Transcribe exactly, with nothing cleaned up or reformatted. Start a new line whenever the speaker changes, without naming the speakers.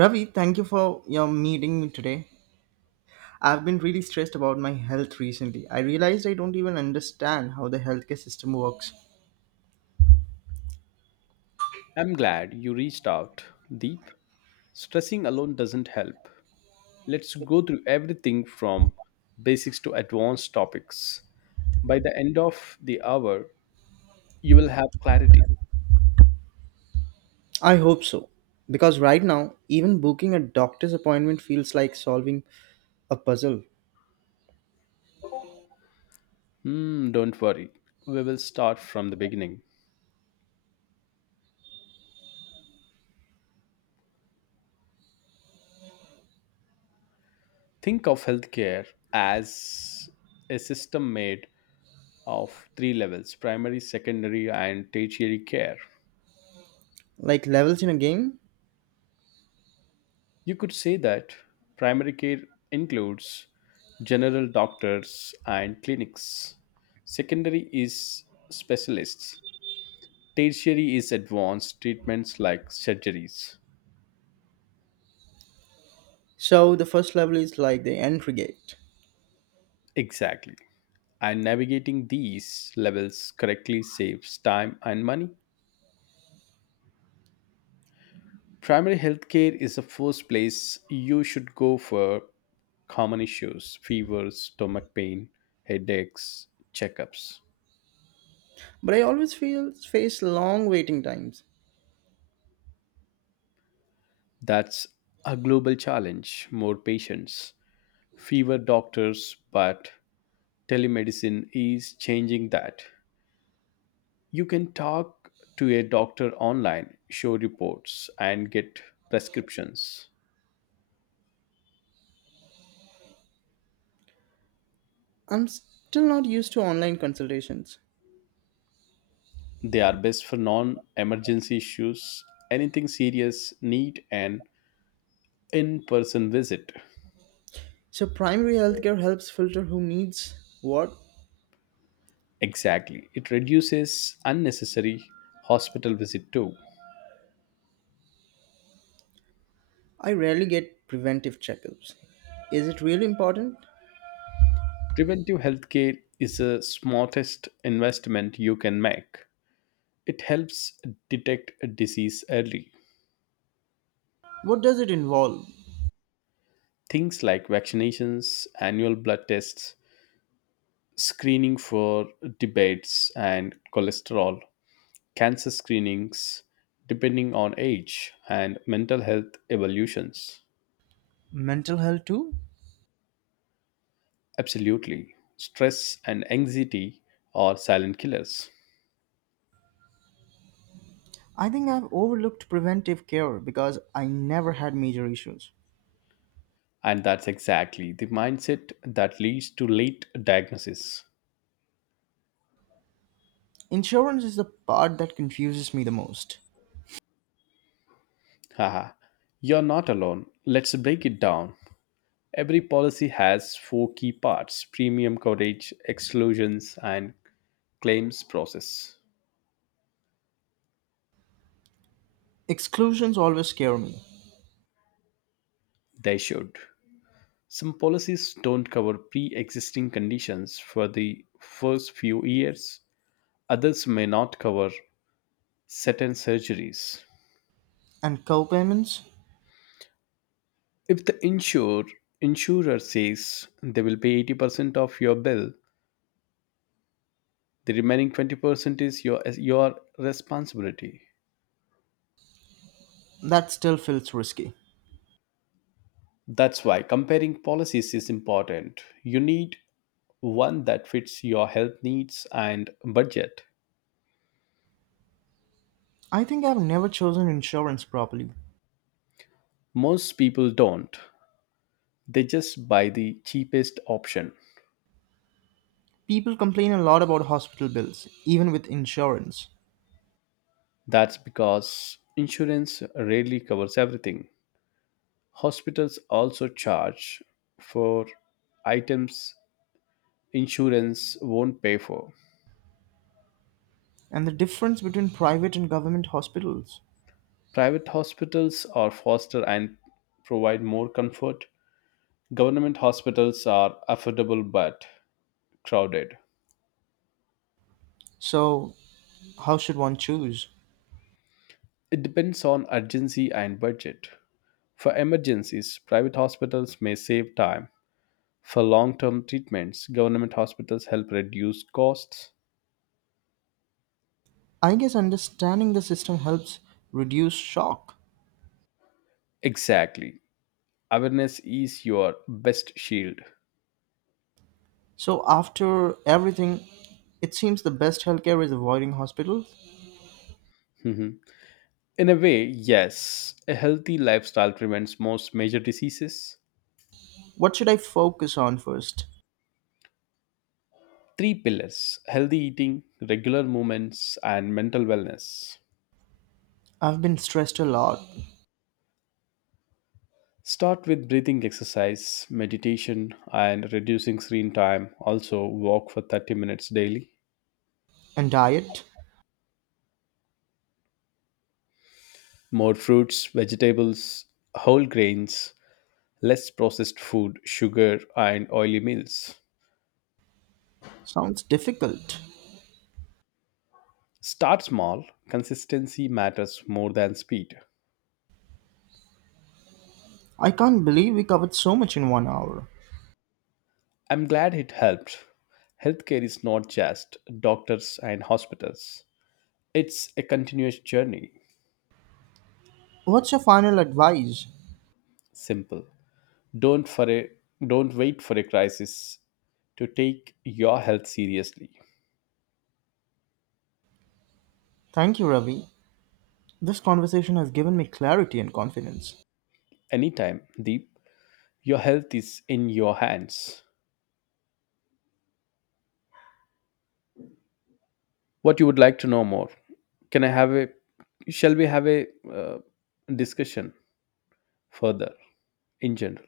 Ravi, thank you for your meeting me today. I've been really stressed about my health recently. I realized I don't even understand how the healthcare system works.
I'm glad you reached out, Deep. Stressing alone doesn't help. Let's go through everything from basics to advanced topics. By the end of the hour, you will have clarity.
I hope so. Because right now, even booking a doctor's appointment feels like solving a puzzle,
Hmm, don't worry. We will start from the beginning. Think of healthcare as a system made of three levels: primary, secondary, and tertiary care.
like levels in a game.
You could say that primary care includes general doctors and clinics. Secondary is specialists. Tertiary is advanced treatments like surgeries.
So the first level is like the entry gate.
Exactly. And navigating these levels correctly saves time and money. Primary healthcare is the first place you should go for common issues: fevers, stomach pain, headaches, checkups.
But I always feel face long waiting times.
That's a global challenge: more patients, fewer doctors, but telemedicine is changing that. You can talk to a doctor online, show reports, and get prescriptions.
I'm still not used to online consultations.
They are best for non emergency issues; anything serious, need an in person visit.
So primary healthcare helps filter who needs what.
Exactly. It reduces unnecessary hospital visit too.
I rarely get preventive checkups. Is it really important?
Preventive healthcare is the smartest investment you can make. It helps detect a disease early.
What does it involve?
Things like vaccinations, annual blood tests, screening for debates and cholesterol, cancer screenings, depending on age, and mental health evolutions.
Mental health too?
Absolutely. Stress and anxiety are silent killers.
I think I've overlooked preventive care because I never had major issues.
And that's exactly the mindset that leads to late diagnosis.
Insurance is the part that confuses me the most.
Haha, you're not alone. Let's break it down. Every policy has four key parts: premium coverage, exclusions, and claims process.
Exclusions always scare me,
They should. Some policies don't cover pre existing conditions for the first few years, others may not cover certain surgeries.
and co-payments?
If the insurer, insurer says they will pay eighty percent of your bill, the remaining twenty percent is your, your responsibility.
That still feels risky.
That's why comparing policies is important. You need one that fits your health needs and budget.
I think I've never chosen insurance properly.
Most people don't. They just buy the cheapest option.
People complain a lot about hospital bills, even with insurance,
That's because insurance rarely covers everything. Hospitals also charge for items insurance won't pay for.
and the difference between private and government hospitals.
Private hospitals are faster and provide more comfort. Government hospitals are affordable but crowded.
So, how should one choose?
It depends on urgency and budget. For emergencies, private hospitals may save time. For long term treatments, government hospitals help reduce costs.
I guess understanding the system helps reduce shock.
Exactly. Awareness is your best shield.
So, after everything, it seems the best healthcare is avoiding hospitals.
Mhm. In a way, yes, a healthy lifestyle prevents most major diseases.
What should I focus on first?
Three pillars: healthy eating, regular movements, and mental wellness.
I've been stressed a lot,
Start with breathing exercise, meditation, and reducing screen time. Also, walk for thirty minutes daily.
and diet
More fruits, vegetables, whole grains, less processed food, sugar, and oily meals.
sounds difficult.
Start small, consistency matters more than speed.
I can't believe we covered so much in one hour.
I'm glad it helped. Healthcare is not just doctors and hospitals. It's a continuous journey.
What's your final advice?
Simple. Don't for a, don't wait for a crisis to take your health seriously.
Thank you, Ravi. This conversation has given me clarity and confidence.
Anytime, Deep, your health is in your hands. What you would like to know more. Can I have a Shall we have a uh, discussion further in general?